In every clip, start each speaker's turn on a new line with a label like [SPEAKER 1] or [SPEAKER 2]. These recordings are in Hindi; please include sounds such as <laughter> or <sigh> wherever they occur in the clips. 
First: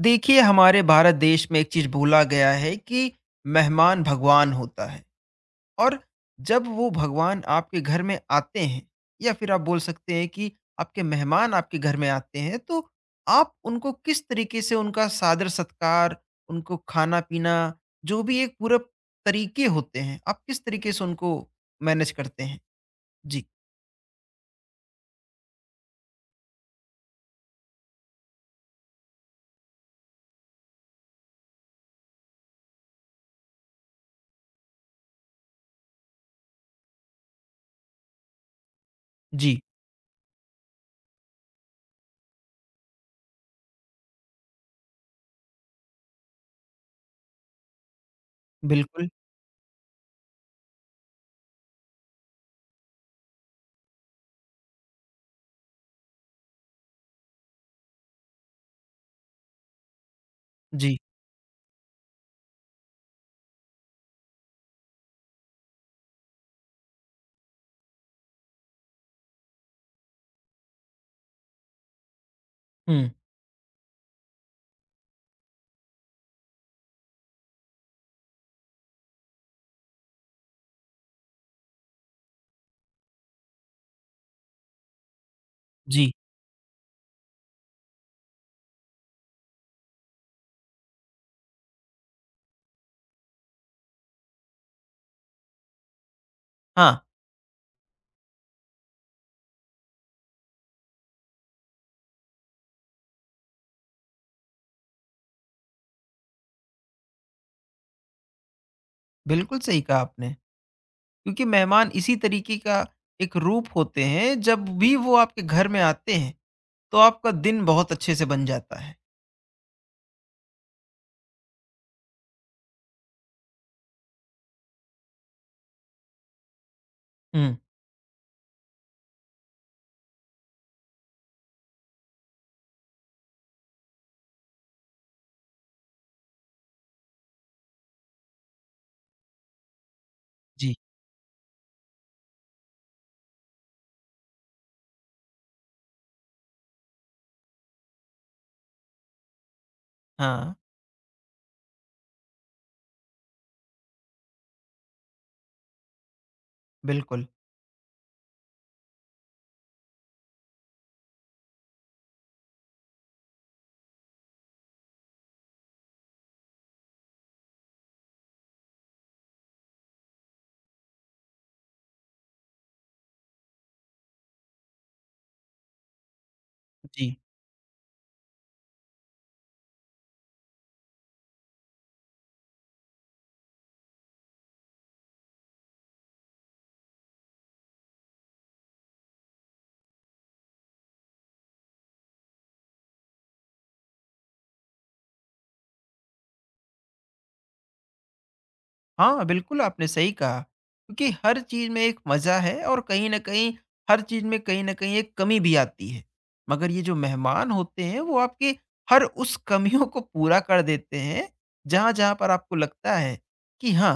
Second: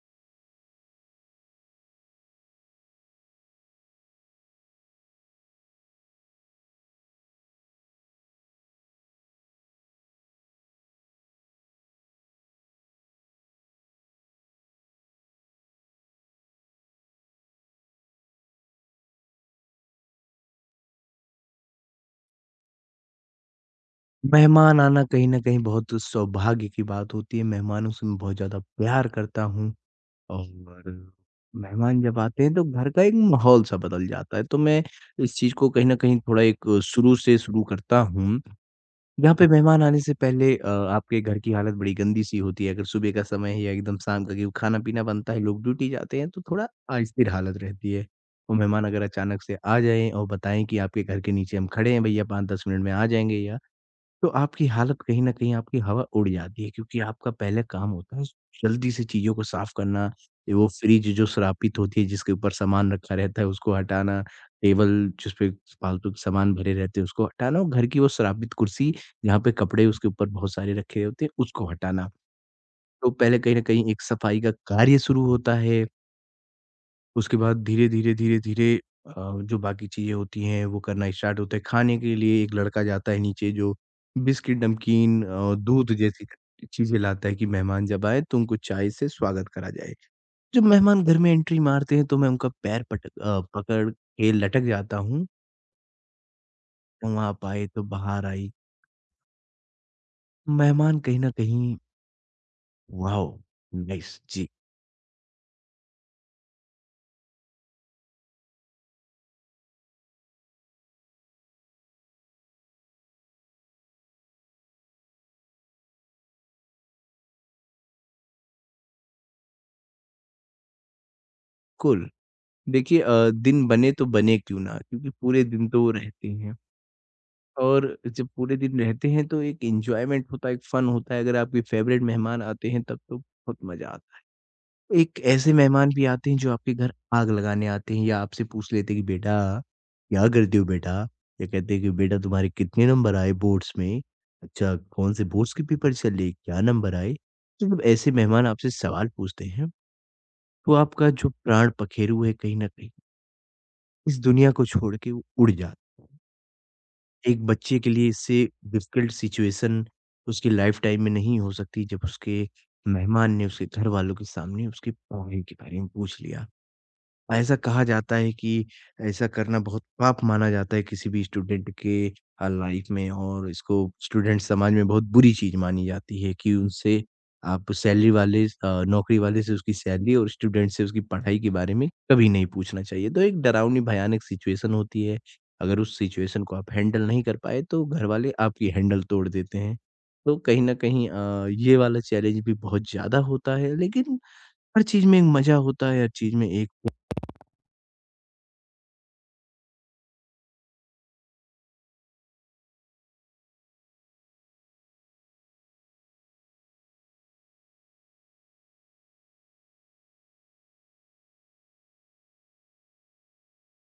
[SPEAKER 1] देखिए हमारे भारत देश में एक चीज भूला गया है कि मेहमान भगवान होता है। और जब वो भगवान आपके घर में आते हैं या फिर आप बोल सकते हैं कि आपके मेहमान आपके घर में आते हैं तो आप उनको किस तरीके से उनका सादर सत्कार, उनको खाना पीना, जो भी एक पूरा तरीके होते हैं आप किस तरीके से उनको मैनेज करते हैं? जी।
[SPEAKER 2] मेहमान आना कहीं न कहीं बहुत सौभाग्य की बात होती है, मेहमानों से मैं बहुत ज़्यादा प्यार करता हूँ और मेहमान जब आते हैं तो घर का एक माहौल सा बदल जाता है, तो मैं इस चीज़ को कहीं न कहीं थोड़ा एक शुरू से शुरू करता हूँ। यहाँ पे
[SPEAKER 1] जी,
[SPEAKER 2] मेहमान आने से पहले आपके घर की हालत बड़ी गंदी-सी होती है, अगर सुबह का समय है या एकदम शाम का क्योंकि खाना-पीना बनता है, लोग ड्यूटी जाते हैं तो थोड़ा अस्थिर हालत रहती है। और मेहमान अगर
[SPEAKER 1] बिल्कुल।
[SPEAKER 2] अचानक से आ जाएँ और बताएँ कि आपके घर के नीचे हम खड़े हैं भैया 5-10 मिनट में आ जाएँगे, या तो आपकी हालत कहीं न कहीं आपकी हवा उड़ जाती है क्योंकि आपका पहले काम होता है जल्दी से चीज़ों को साफ़ करना, ये वो
[SPEAKER 1] जी।
[SPEAKER 2] फ्रिज जो श्रापित होती है जिसके ऊपर सामान रखा रहता है उसको हटाना, टेबल जिस पे फालतू के सामान भरे रहते हैं उसको हटाना और घर की वो श्रापित कुर्सी जहाँ पे कपड़े उसके ऊपर बहुत सारे रखे होते हैं उसको हटाना। तो
[SPEAKER 1] हम्म।
[SPEAKER 2] पहले कहीं न कहीं एक सफाई का कार्य शुरू होता है। उसके बाद धीरे-धीरे, धीरे-धीरे अ, जो बाकी चीज़ें होती हैं वो करना स्टार्ट होता है। खाने के लिए एक लड़का जाता है नीचे जो बिस्किट, नमकीन, दूध
[SPEAKER 1] जी।
[SPEAKER 2] जैसी चीज़ें लाता है कि मेहमान जब आए तो उनको चाय से स्वागत करा जाए। जब मेहमान घर में एंट्री मारते हैं तो मैं उनका पैर पकड़ के लटक जाता हूँ।
[SPEAKER 1] हाँ,
[SPEAKER 2] तुम आप आए तो बाहर आई। मेहमान कहीं न कहीं वाओ! नाइस जी,
[SPEAKER 1] बिल्कुल सही कहा आपने, क्योंकि मेहमान इसी तरीके का एक रूप होते हैं। जब भी वो आपके घर में आते हैं तो आपका दिन बहुत अच्छे से बन जाता है।
[SPEAKER 2] कूल। देखिए, दिन बने तो बने क्यों ना, क्योंकि पूरे दिन तो वो रहते हैं।
[SPEAKER 1] हुँ।
[SPEAKER 2] और जब पूरे दिन रहते हैं तो एक एन्जॉयमेंट होता है, एक फन होता है। अगर आपके फ़ेवरेट मेहमान आते हैं तब तो बहुत मज़ा आता है। एक ऐसे मेहमान भी आते हैं जो आपके घर आग लगाने आते हैं या आपसे पूछ लेते हैं कि बेटा, क्या करते हो
[SPEAKER 1] जी।
[SPEAKER 2] बेटा? या कहते हैं कि बेटा तुम्हारे कितने नंबर आए बोर्ड्स में? अच्छा कौन से बोर्ड्स के पेपर चले? क्या नंबर आए? तो जब ऐसे मेहमान आपसे सवाल पूछते हैं
[SPEAKER 1] हाँ,
[SPEAKER 2] तो आपका जो प्राण पखेरु है कहीं न कहीं इस दुनिया को छोड़ के वो उड़ जाता है।
[SPEAKER 1] बिल्कुल।
[SPEAKER 2] एक बच्चे के लिए इससे डिफ़िकल्ट सिचुएशन उसकी लाइफ़टाइम में नहीं हो सकती, जब उसके मेहमान ने उसके घरवालों के सामने उसके पढ़ाई के बारे में पूछ लिया। ऐसा कहा जाता है कि ऐसा करना बहुत पाप माना जाता है किसी भी स्टूडेंट के लाइफ में, और इसको स्टूडेंट समाज में बहुत बुरी चीज़ मानी जाती है कि उनसे,
[SPEAKER 1] जी।
[SPEAKER 2] आप सैलरी वाले, नौकरी वाले से उसकी सैलरी और स्टूडेंट से उसकी पढ़ाई के बारे में कभी नहीं पूछना चाहिए। तो एक डरावनी भयानक सिचुएशन होती है। अगर उस सिचुएशन को आप हैंडल नहीं कर पाए तो घरवाले आपकी हैंडल तोड़ देते हैं। तो कहीं न कहीं ये वाला चैलेंज भी बहुत ज़्यादा होता है, लेकिन हर चीज़ में एक मज़ा होता है, हर चीज़ में एक,
[SPEAKER 1] हाँ, बिल्कुल आपने सही कहा, क्योंकि हर चीज़ में एक मज़ा है और कहीं न कहीं हर चीज़ में कहीं न कहीं एक कमी भी आती है। मगर ये जो मेहमान होते हैं वो आपके हर उस कमियों को पूरा कर देते हैं, जहाँ-जहाँ पर आपको लगता है कि हाँ,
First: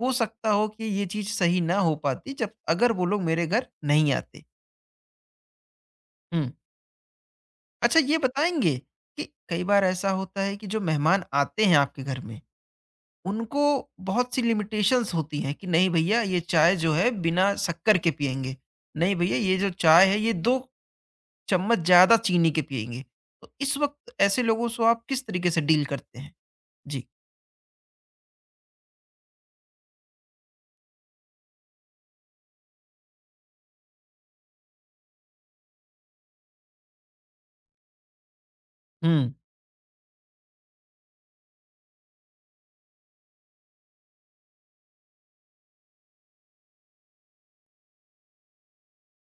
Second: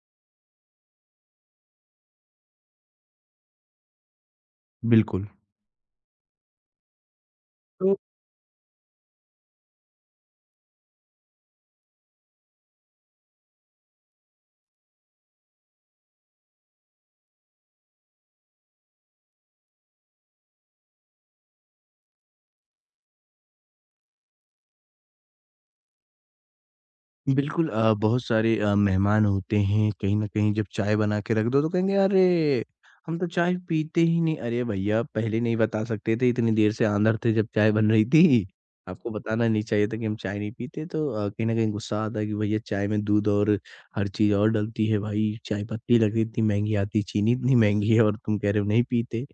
[SPEAKER 1] हो सकता हो कि ये चीज़ सही ना हो पाती जब अगर वो लोग मेरे घर नहीं आते।
[SPEAKER 2] बिल्कुल।
[SPEAKER 1] हुँ।
[SPEAKER 2] तो
[SPEAKER 1] अच्छा, ये बताएँगे कि कई बार ऐसा होता है कि जो मेहमान आते हैं आपके घर में, उनको बहुत सी लिमिटेशंस होती हैं कि नहीं भैया ये चाय जो है बिना शक्कर के पिएँगे, नहीं भैया ये जो चाय है ये 2 चम्मच ज़्यादा चीनी के पिएँगे। तो इस वक़्त ऐसे लोगों से आप किस तरीके से डील करते हैं? जी।
[SPEAKER 2] बिल्कुल, बहुत सारे मेहमान होते हैं, कहीं न कहीं जब चाय बना के रख दो तो कहेंगे, "अरे! हम तो चाय पीते ही नहीं।" अरे भैया, पहले नहीं बता सकते थे, इतनी देर से अंदर थे जब चाय बन रही थी। आपको
[SPEAKER 1] हुँ।
[SPEAKER 2] बताना नहीं चाहिए था कि हम चाय नहीं पीते, तो कहीं न कहीं गुस्सा आता है कि भैया चाय में दूध और हर चीज़ और डलती है भाई, चाय पत्ती लग रही इतनी महँगी आती, चीनी इतनी महँगी है, और तुम कह रहे हो नहीं पीते।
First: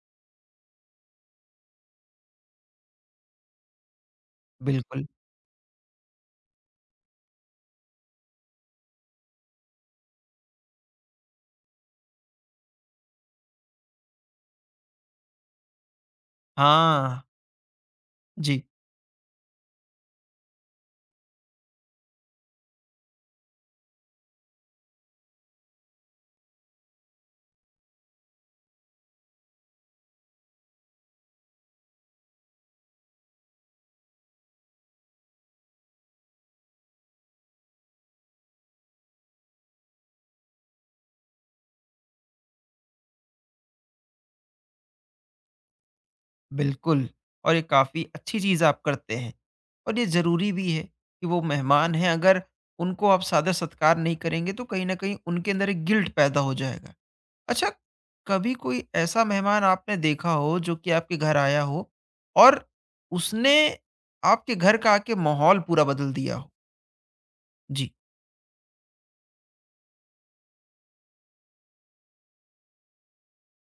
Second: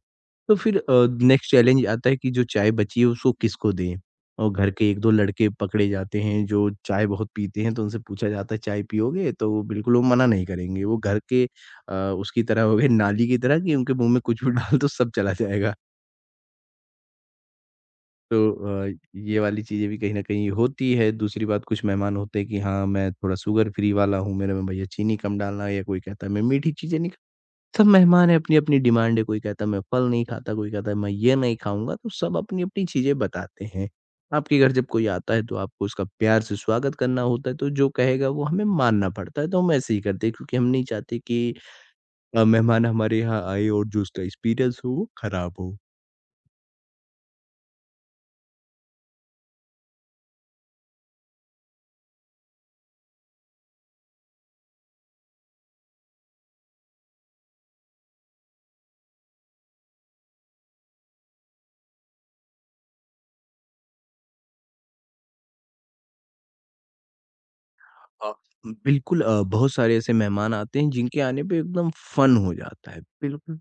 [SPEAKER 2] तो फिर नेक्स्ट चैलेंज आता है कि जो चाय बची है उसको किसको दें? और घर के
[SPEAKER 1] बिल्कुल।
[SPEAKER 2] 1-2 लड़के पकड़े जाते हैं जो चाय बहुत पीते हैं, तो उनसे पूछा जाता है चाय पियोगे? तो वो बिल्कुल वो मना नहीं करेंगे। वो घर के, अ, उसकी तरह हो गए नाली की तरह, कि उनके मुँह में कुछ भी <laughs> डाल दो सब चला जाएगा।
[SPEAKER 1] हाँ।
[SPEAKER 2] तो
[SPEAKER 1] जी।
[SPEAKER 2] अ, ये वाली चीज़ें भी कहीं न कहीं होती है। दूसरी बात, कुछ मेहमान होते हैं कि हाँ, मैं थोड़ा शुगर फ्री वाला हूँ, मेरे में भैया चीनी कम डालना, या कोई कहता है मैं मीठी चीज़ें नहीं, सब मेहमान है अपनी-अपनी डिमांड है, कोई कहता है मैं फल नहीं खाता, कोई कहता है मैं ये नहीं खाऊँगा, तो सब अपनी-अपनी चीज़ें बताते हैं। आपके घर जब कोई आता है तो आपको उसका प्यार से स्वागत करना होता है, तो जो कहेगा वो हमें मानना पड़ता है, तो हम ऐसे ही करते हैं क्योंकि हम नहीं चाहते कि मेहमान हमारे यहाँ आए और जो उसका एक्सपीरियंस हो वो खराब हो।
[SPEAKER 1] बिल्कुल। और ये काफ़ी अच्छी चीज़ आप करते हैं, और ये ज़रूरी भी है कि वो मेहमान हैं। अगर उनको आप सादर सत्कार नहीं करेंगे तो कहीं ना कहीं उनके अंदर एक गिल्ट पैदा हो जाएगा। अच्छा, कभी कोई ऐसा मेहमान आपने देखा हो जो कि आपके घर आया हो और उसने आपके घर का आके माहौल पूरा बदल दिया हो? जी।
[SPEAKER 2] अ, बिल्कुल, बहुत सारे ऐसे मेहमान आते हैं जिनके आने पे एकदम फ़न हो जाता है, बिल्कुल।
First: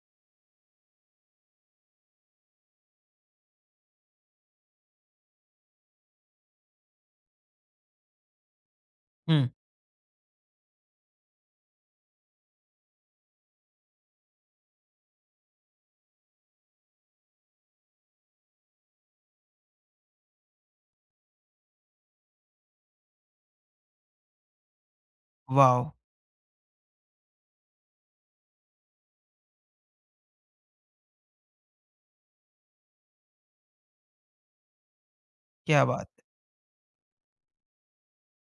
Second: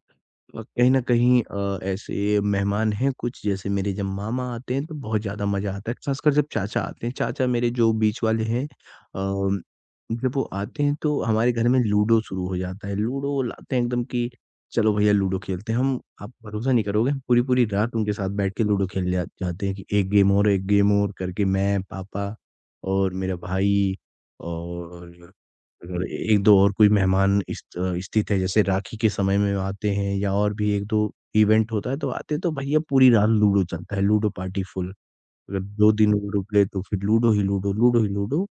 [SPEAKER 2] कहीं न कहीं ऐसे मेहमान हैं कुछ, जैसे मेरे जब मामा आते हैं तो बहुत ज़्यादा मज़ा आता है, ख़ासकर जब चाचा आते हैं, चाचा मेरे जो बीच वाले हैं,
[SPEAKER 1] हम्म।
[SPEAKER 2] जब वो आते हैं तो हमारे घर में लूडो शुरू हो जाता है, लूडो लाते हैं एकदम, कि चलो भैया लूडो खेलते हैं हम, आप भरोसा नहीं करोगे हम पूरी-पूरी रात उनके साथ बैठ के लूडो खेलने जा जाते हैं कि एक गेम और, एक गेम और, करके मैं, पापा और मेरा भाई, और
[SPEAKER 1] वाह।
[SPEAKER 2] अगर 1-2 और कोई मेहमान स्थित है, जैसे राखी के समय में आते हैं या और भी 1-2 इवेंट होता है तो आते हैं, तो भैया पूरी रात लूडो चलता है, लूडो पार्टी फुल। अगर
[SPEAKER 1] क्या
[SPEAKER 2] 2
[SPEAKER 1] बात
[SPEAKER 2] दिन
[SPEAKER 1] है।
[SPEAKER 2] लूडो खेले तो फिर लूडो ही लूडो, लूडो ही लूडो।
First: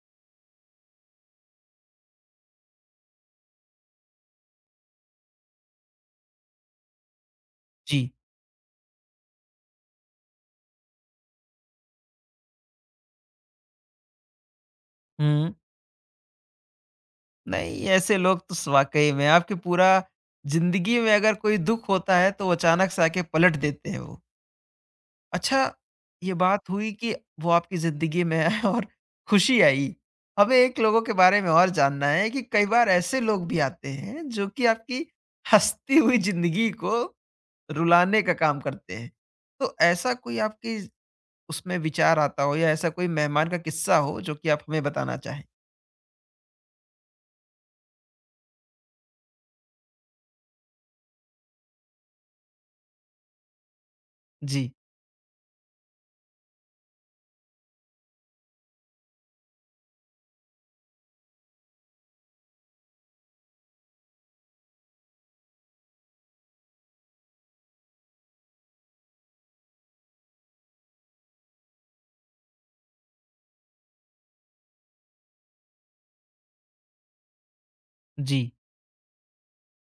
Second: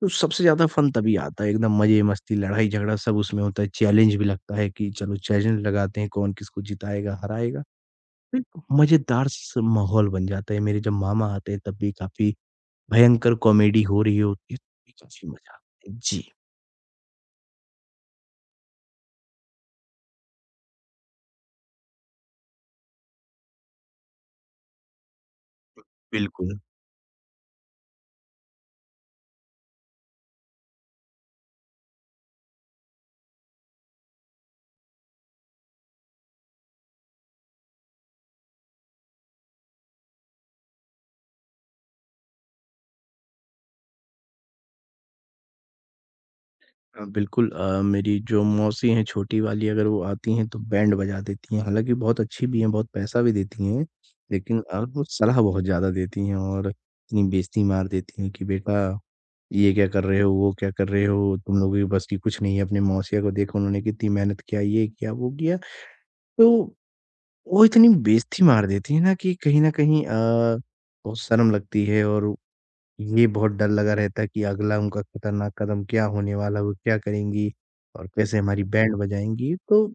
[SPEAKER 2] तो सबसे ज़्यादा फन तभी आता है, एकदम मज़े-मस्ती, लड़ाई-झगड़ा सब उसमें होता है, चैलेंज भी लगता है कि चलो चैलेंज लगाते हैं कौन किसको जिताएगा, हराएगा।
[SPEAKER 1] जी।
[SPEAKER 2] तो एक मज़ेदार स माहौल बन जाता है। मेरे जब मामा आते हैं तब भी काफ़ी भयंकर कॉमेडी हो रही होती है, काफ़ी मज़ा
[SPEAKER 1] हम्म।
[SPEAKER 2] आता है। जी।
[SPEAKER 1] नहीं, ऐसे लोग तो स वाक़ई में आपकी पूरा ज़िंदगी में अगर कोई दुःख होता है तो वो अचानक से आके पलट देते हैं वो। अच्छा, ये
[SPEAKER 2] बिल्कुल।
[SPEAKER 1] बात हुई कि वो आपकी ज़िंदगी में आए और खुशी आई। हमें एक लोगों के बारे में और जानना है कि कई बार ऐसे लोग भी आते हैं जो कि आपकी हँसती हुई ज़िंदगी को रुलाने का काम करते हैं। तो ऐसा कोई आपकी उसमें विचार आता हो या ऐसा कोई मेहमान का किस्सा हो जो कि आप हमें बताना चाहें?
[SPEAKER 2] बिल्कुल, मेरी जो मौसी हैं छोटी वाली, अगर वो आती हैं तो बैंड बजा देती हैं। हालाँकि बहुत अच्छी भी हैं, बहुत पैसा भी देती हैं, लेकिन
[SPEAKER 1] जी,
[SPEAKER 2] वो सलाह बहुत ज़्यादा देती हैं और इतनी बेइज़्ज़ती मार देती हैं कि बेटा ये क्या कर रहे हो, वो क्या कर रहे हो, तुम लोगों के बस की कुछ नहीं है, अपनी मौसिया को देखो उन्होंने कितनी मेहनत किया, ये किया, वो किया। तो वो इतनी बेइज़्ज़ती मार देती हैं ना कि कहीं न कहीं बहुत शर्म लगती है, और ये बहुत डर लगा रहता है कि अगला उनका खतरनाक कदम क्या होने वाला है, वो क्या करेंगी और कैसे
[SPEAKER 1] जी।
[SPEAKER 2] हमारी बैंड बजाएँगी। तो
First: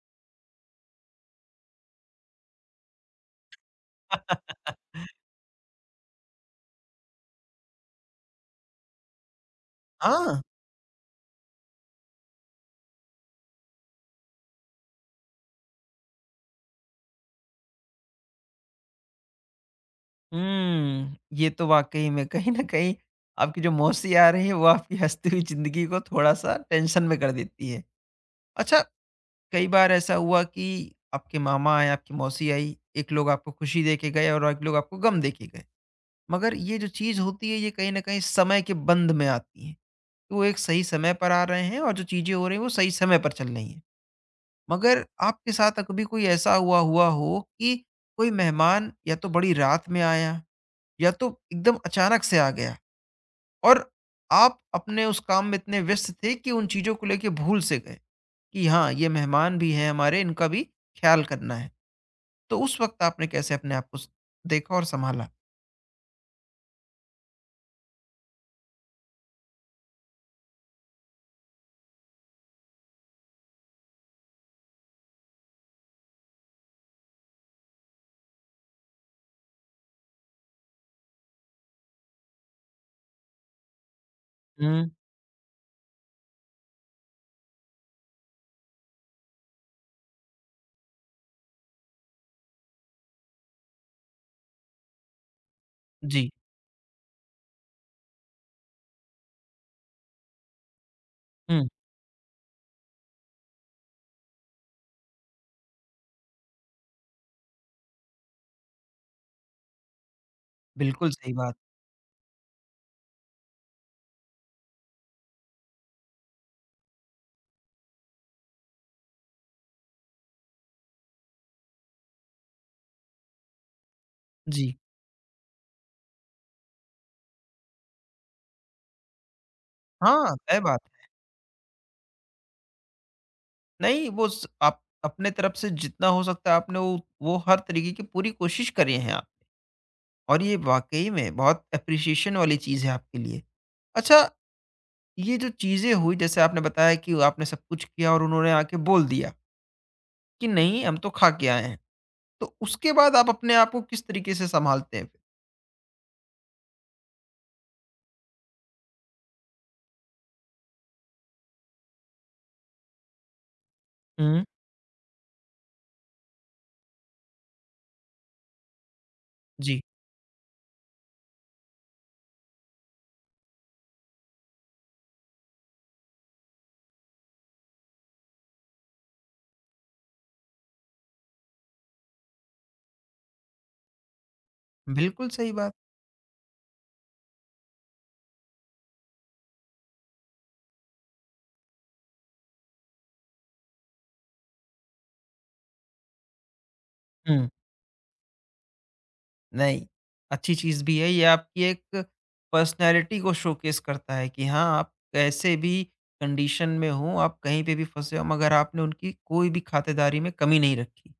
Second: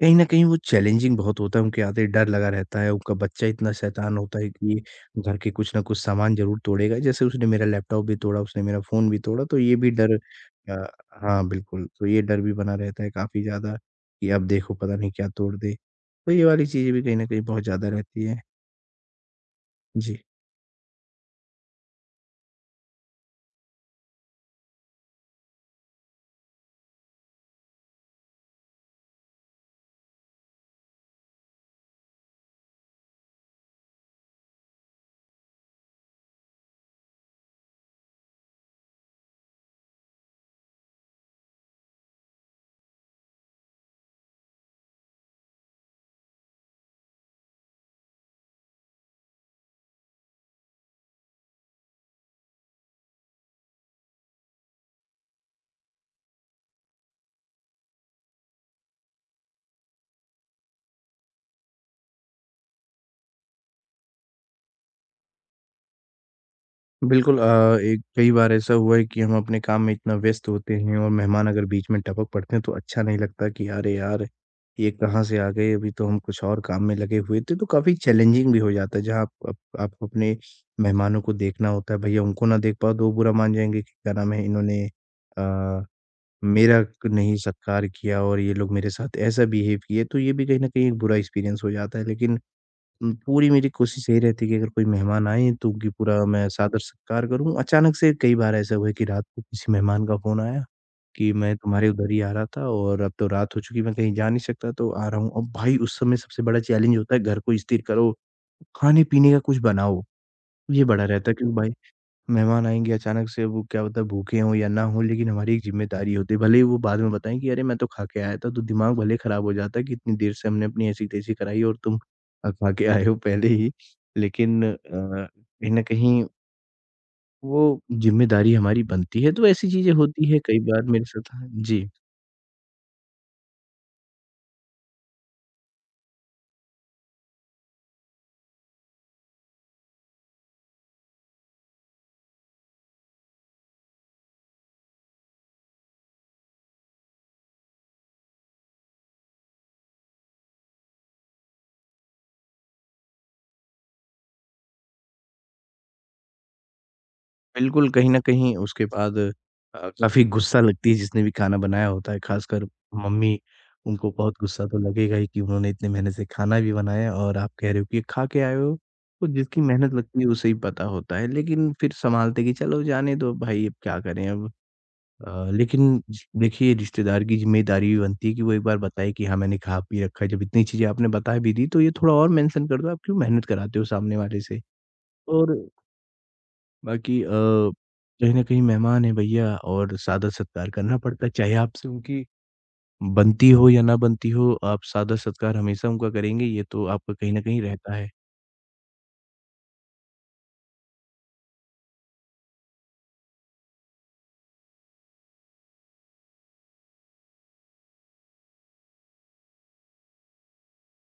[SPEAKER 2] कहीं न कहीं वो चैलेंजिंग बहुत होता है, उनके आते ही डर लगा रहता है। उनका बच्चा इतना शैतान होता है कि
[SPEAKER 1] <laughs>
[SPEAKER 2] घर के कुछ न कुछ सामान ज़रूर तोड़ेगा। जैसे उसने मेरा लैपटॉप भी तोड़ा, उसने मेरा फ़ोन भी तोड़ा, तो ये भी डर,
[SPEAKER 1] हाँ।
[SPEAKER 2] अ, हाँ, बिल्कुल। तो ये डर भी बना रहता है काफ़ी ज़्यादा, कि अब देखो पता नहीं क्या तोड़ दे। तो ये वाली चीज़ें भी कहीं न कहीं बहुत ज़्यादा रहती हैं। जी।
[SPEAKER 1] हुँ, ये तो वाक़ई में कहीं न कहीं आपकी जो मौसी आ रही है, वो आपकी हँसती हुई ज़िंदगी को थोड़ा-सा टेंशन में कर देती है। अच्छा, कई बार ऐसा हुआ कि आपके मामा आए, आपकी मौसी आई, एक लोग आपको खुशी दे के गए और एक लोग आपको गम दे के गए। मगर ये जो चीज़ होती है, ये कहीं न कहीं समय के बंध में आती है। कि वो एक सही समय पर आ रहे हैं और जो चीज़ें हो रही हैं, वो सही समय पर चल रही हैं। मगर आपके साथ कभी कोई ऐसा हुआ हुआ हो कि कोई मेहमान या तो बड़ी रात में आया या तो एकदम अचानक से आ गया, और आप अपने उस काम में इतने व्यस्त थे कि उन चीज़ों को लेके भूल से गए कि हाँ, ये मेहमान भी हैं हमारे, इनका भी ख्याल करना है? तो उस वक्त आपने कैसे अपने आप को देखा और संभाला?
[SPEAKER 2] बिल्कुल, एक कई बार ऐसा हुआ है कि हम अपने काम में इतना व्यस्त होते हैं और मेहमान अगर बीच में टपक पड़ते हैं तो अच्छा नहीं लगता, कि अरे यार ये कहाँ से आ गए, अभी तो हम कुछ और काम में लगे हुए थे, तो काफी चैलेंजिंग भी हो जाता है जहाँ आपको अपने मेहमानों को देखना होता है, भैया उनको ना देख पाओ तो वो बुरा मान जाएंगे कि क्या नाम है, इन्होंने
[SPEAKER 1] हम्म।
[SPEAKER 2] आ, मेरा नहीं सत्कार किया और ये लोग मेरे साथ ऐसा बिहेव किए, तो ये भी कहीं ना कहीं एक बुरा एक्सपीरियंस हो जाता है। लेकिन पूरी मेरी कोशिश यही रहती है कि अगर कोई मेहमान आएँ तो उनकी पूरा
[SPEAKER 1] जी।
[SPEAKER 2] मैं सादर-सत्कार करूँ। अचानक से कई बार ऐसा हुआ है कि रात को किसी मेहमान का फ़ोन आया कि मैं
[SPEAKER 1] हम्म।
[SPEAKER 2] तुम्हारे उधर ही आ रहा था और अब तो रात हो चुकी है, मैं कहीं जा नहीं सकता तो आ रहा हूँ। अब भाई उस समय सबसे बड़ा चैलेंज होता है, घर को स्थिर करो, खाने-पीने का कुछ बनाओ। ये बड़ा
[SPEAKER 1] बिल्कुल
[SPEAKER 2] रहता
[SPEAKER 1] सही
[SPEAKER 2] है
[SPEAKER 1] बात।
[SPEAKER 2] क्योंकि भाई मेहमान आएँगे अचानक से, वो क्या पता भूखे हों या ना हों, लेकिन हमारी एक ज़िम्मेदारी होती है। भले ही वो बाद में बताएँ कि अरे मैं तो खा के आया था, तो दिमाग भले ही ख़राब हो जाता है कि इतनी देर से हमने अपनी ऐसी-तैसी कराई और तुम खा के आए हो पहले ही। लेकिन
[SPEAKER 1] जी।
[SPEAKER 2] कहीं न कहीं वो ज़िम्मेदारी हमारी बनती है, तो ऐसी चीज़ें होती
[SPEAKER 1] हाँ,
[SPEAKER 2] हैं कई
[SPEAKER 1] तय बात
[SPEAKER 2] बार मेरे
[SPEAKER 1] है।
[SPEAKER 2] साथ, हाँ जी।
[SPEAKER 1] नहीं, आप अपने तरफ से जितना हो सकता है आपने वो हर तरीके की पूरी कोशिश करी है आप, और ये वाकई में बहुत अप्रिसिएशन वाली चीज़ है आपके लिए। अच्छा, ये जो चीज़ें हुई जैसे आपने बताया कि आपने सब कुछ किया और उन्होंने आके बोल दिया कि नहीं हम तो खा के आए हैं। तो उसके बाद आप अपने आप को किस तरीके से सँभालते हैं फिर?
[SPEAKER 2] बिल्कुल, कहीं न कहीं उसके बाद काफ़ी गुस्सा लगती है जिसने भी खाना बनाया होता है, ख़ासकर मम्मी, उनको बहुत
[SPEAKER 1] हुँ।
[SPEAKER 2] गुस्सा तो लगेगा ही कि उन्होंने इतने मेहनत से खाना भी बनाया और आप कह रहे हो कि ये खा के आए हो, तो जिसकी
[SPEAKER 1] जी,
[SPEAKER 2] मेहनत लगती है उसे ही पता होता है। लेकिन फिर सँभालते कि चलो जाने दो भाई अब क्या करें अब। लेकिन ज देखिए रिश्तेदार की ज़िम्मेदारी भी बनती है कि वो एक बार बताए कि हाँ, मैंने खा पी रखा है, जब इतनी चीज़ें आपने बता भी दी तो ये थोड़ा और मेंशन कर दो, आप क्यों मेहनत कराते हो सामने वाले से?
[SPEAKER 1] बिल्कुल सही
[SPEAKER 2] और
[SPEAKER 1] बात।
[SPEAKER 2] बाकी कहीं न कहीं मेहमान हैं भैया और सादा-सत्कार करना पड़ता है, चाहे आपसे उनकी बनती हो या ना बनती हो, आप सादा-सत्कार हमेशा उनका करेंगे, ये तो आपका कहीं न
[SPEAKER 1] हुँ।
[SPEAKER 2] कहीं रहता है।
[SPEAKER 1] नहीं, अच्छी चीज़ भी है ये। आपकी एक पर्सनैलिटी को शोकेस करता है कि हाँ, आप कैसे भी कंडीशन में हो, आप कहीं पे भी फँसे हो मगर आपने उनकी कोई भी खातिरदारी में कमी नहीं रखी।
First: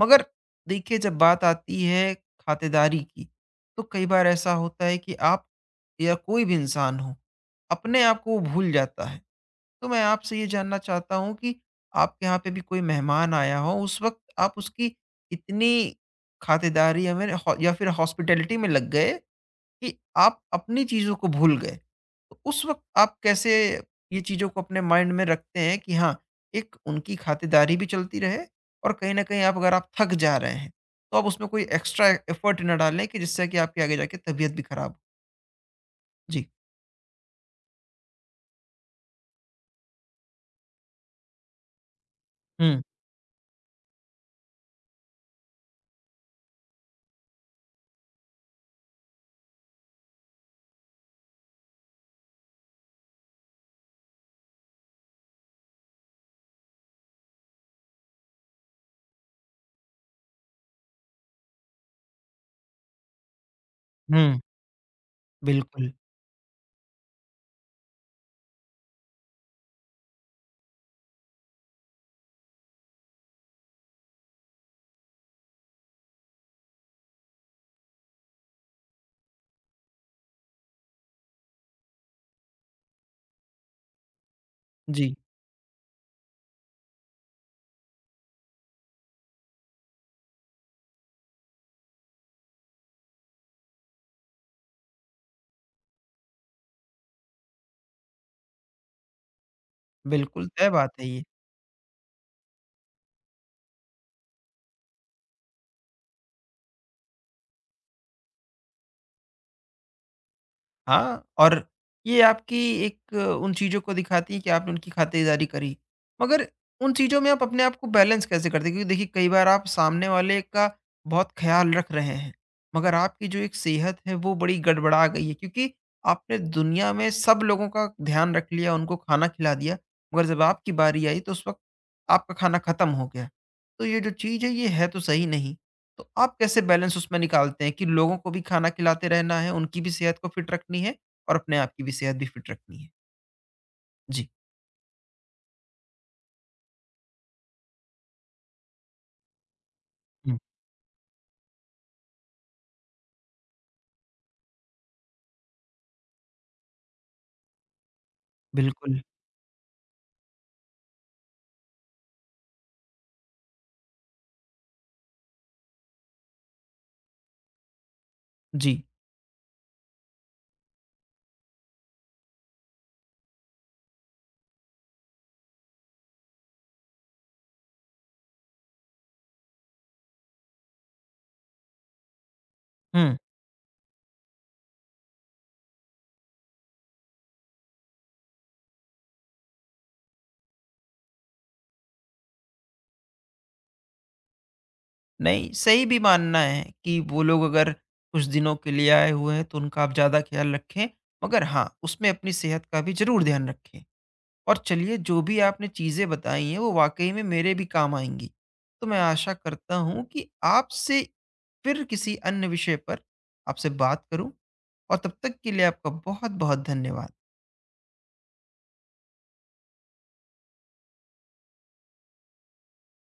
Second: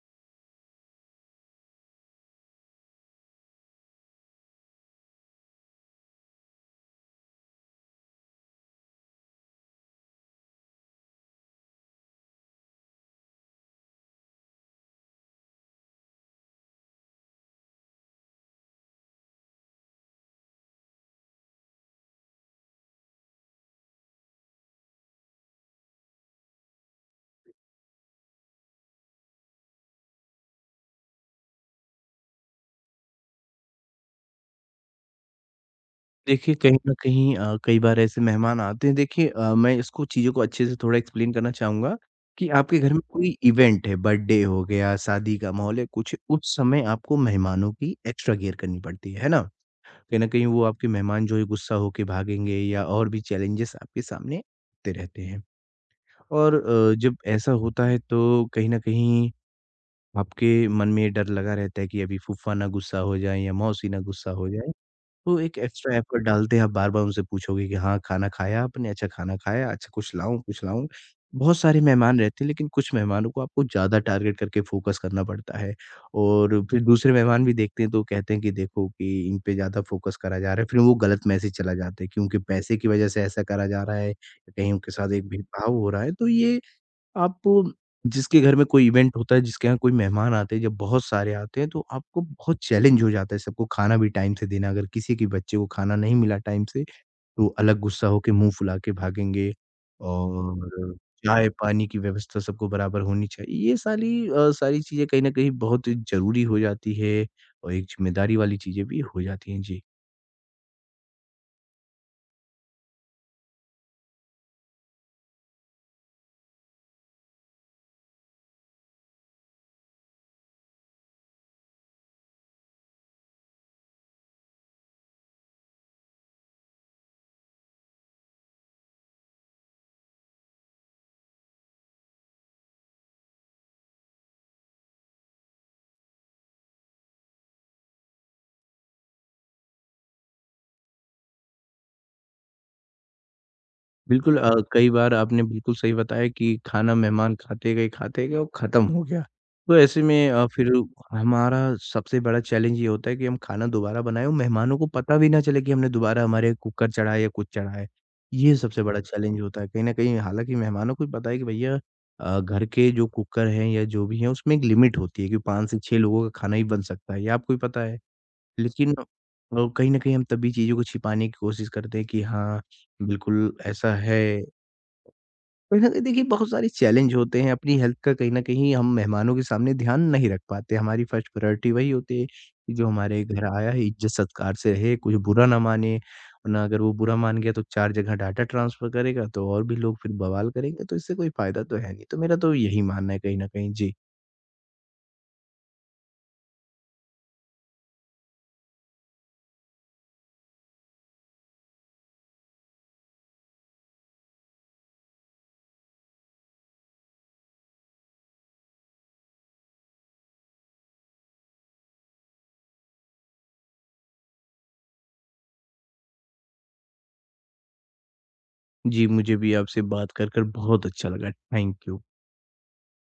[SPEAKER 1] मगर देखिए जब बात आती है खातेदारी की, तो कई बार ऐसा होता है कि आप या कोई भी इंसान हो, अपने आप को वो भूल जाता है। तो मैं आपसे ये जानना चाहता हूँ कि आपके यहाँ पे भी कोई मेहमान आया हो, उस वक़्त आप उसकी इतनी खातेदारी या फिर हॉस्पिटैलिटी में लग गए कि आप अपनी चीज़ों को भूल गए। तो उस वक़्त आप कैसे ये चीज़ों को अपने माइंड में रखते हैं कि हाँ, एक उनकी खातिरदारी भी चलती रहे, और कहीं न कहीं आप अगर आप थक जा रहे हैं, तो आप उसमें कोई एक्स्ट्रा एफ़र्ट ना डालें कि जिससे कि आपकी आगे जाके तबीयत भी खराब हो? जी।
[SPEAKER 2] देखिए, कहीं न कहीं कई बार ऐसे मेहमान आते हैं देखिए मैं इसको चीज़ों को अच्छे से थोड़ा एक्सप्लेन करना चाहूँगा कि आपके
[SPEAKER 1] हुँ,
[SPEAKER 2] घर में कोई इवेंट है, बर्थडे हो गया, शादी का माहौल है, कुछ उस समय आपको मेहमानों की एक्स्ट्रा केयर करनी पड़ती है ना? कहीं न कहीं वो आपके मेहमान जो है गुस्सा होके भागेंगे या और भी चैलेंजेस आपके सामने आते रहते हैं। और जब ऐसा होता है तो कहीं न कहीं आपके मन में ये डर लगा रहता है कि अभी फूफा ना गुस्सा हो जाएँ या मौसी ना गुस्सा
[SPEAKER 1] हुँ,
[SPEAKER 2] हो जाएँ। तो एक
[SPEAKER 1] बिल्कुल।
[SPEAKER 2] एक्स्ट्रा एफ़र्ट डालते हैं, आप बार-बार उनसे पूछोगे कि हाँ, खाना खाया आपने? अच्छा खाना खाया? अच्छा कुछ लाऊँ, कुछ लाऊँ? बहुत सारे मेहमान रहते हैं लेकिन कुछ मेहमानों को आपको ज़्यादा टारगेट करके फ़ोकस करना पड़ता है और फिर दूसरे मेहमान भी देखते हैं तो कहते हैं कि देखो कि इन पे ज़्यादा फ़ोकस करा जा रहा है। फिर वो गलत मैसेज चला जाता है कि उनके पैसे की वज़ह से ऐसा करा जा रहा है, कहीं उनके साथ
[SPEAKER 1] जी,
[SPEAKER 2] एक भेदभाव हो रहा है। तो ये आप जिसके घर में कोई इवेंट होता है, जिसके यहाँ कोई मेहमान आते हैं, जब बहुत सारे आते हैं, तो आपको बहुत चैलेंज हो जाता है सबको खाना भी टाइम से देना। अगर किसी के बच्चे को खाना नहीं मिला टाइम से, तो अलग गुस्सा होके मुँह फुला के भागेंगे
[SPEAKER 1] बिल्कुल,
[SPEAKER 2] और
[SPEAKER 1] तय बात है ये।
[SPEAKER 2] चाय-पानी की व्यवस्था सबको बराबर होनी चाहिए। ये सारी सारी चीज़ें कहीं न कहीं बहुत ज़रूरी हो जाती है और एक ज़िम्मेदारी वाली चीज़ें भी हो जाती हैं। जी।
[SPEAKER 1] हाँ, और ये आपकी एक उन चीज़ों को दिखाती है कि आपने उनकी खातिरदारी करी। मगर उन चीज़ों में आप अपने आप को बैलेंस कैसे करते हैं? क्योंकि देखिए कई बार आप सामने वाले का बहुत ख़्याल रख रहे हैं, मगर आपकी जो एक सेहत है वो बड़ी गड़बड़ा गई है। क्योंकि आपने दुनिया में सब लोगों का ध्यान रख लिया, उनको खाना खिला दिया, मगर जब आपकी बारी आई तो उस वक़्त आपका खाना ख़त्म हो गया। तो ये जो चीज़ है ये है तो सही नहीं। तो आप कैसे बैलेंस उसमें निकालते हैं कि लोगों को भी खाना खिलाते रहना है, उनकी भी सेहत को फिट रखनी है और अपने आप की भी सेहत भी फिट रखनी है? जी।
[SPEAKER 2] बिल्कुल कई बार आपने बिल्कुल सही बताया कि खाना मेहमान खाते गए और ख़त्म हो गया। तो ऐसे में
[SPEAKER 1] हुँ।
[SPEAKER 2] फिर हमारा सबसे बड़ा चैलेंज ये होता है कि हम खाना दोबारा बनाएँ और मेहमानों को पता भी ना चले कि हमने दोबारा हमारे कुकर चढ़ाया या कुछ चढ़ाया है। ये सबसे बड़ा
[SPEAKER 1] बिल्कुल।
[SPEAKER 2] चैलेंज होता है। कहीं न कहीं हालाँकि मेहमानों को भी पता है कि भैया घर के जो कुकर हैं या जो भी हैं उसमें एक लिमिट होती है कि 5 से 6 लोगों का खाना ही बन सकता है, ये आपको भी पता है।
[SPEAKER 1] जी।
[SPEAKER 2] लेकिन कहीं न कहीं हम तब भी चीज़ों को छिपाने की कोशिश करते हैं कि हाँ, बिल्कुल ऐसा है। कहीं न कहीं देखिए बहुत सारे चैलेंज होते हैं, अपनी हेल्थ का कहीं न कहीं हम मेहमानों के सामने ध्यान नहीं रख पाते। हमारी फर्स्ट प्रायोरिटी वही होती है कि जो
[SPEAKER 1] हुँ।
[SPEAKER 2] हमारे घर आया है इज़्ज़त-सत्कार से रहे, कुछ बुरा ना माने, वरना अगर वो बुरा मान गया तो 4 जगह डाटा ट्रांसफ़र करेगा तो और भी लोग फिर बवाल करेंगे, तो इससे कोई फ़ायदा तो है नहीं। तो मेरा तो यही मानना है कहीं न कहीं। जी।
[SPEAKER 1] नहीं, सही भी मानना है कि वो लोग अगर कुछ दिनों के लिए आए हुए हैं तो उनका आप ज़्यादा ख़्याल रखें, मगर हाँ, उसमें अपनी सेहत का भी ज़रूर ध्यान रखें। और चलिए, जो भी आपने चीज़ें बताई हैं वो वाक़ई में मेरे भी काम आएँगी। तो मैं आशा करता हूँ कि आपसे फिर किसी अन्य विषय पर आपसे बात करूँ, और तब तक के लिए आपका बहुत-बहुत धन्यवाद।
[SPEAKER 2] जी, मुझे भी आपसे बात कर बहुत अच्छा लगा। Thank you.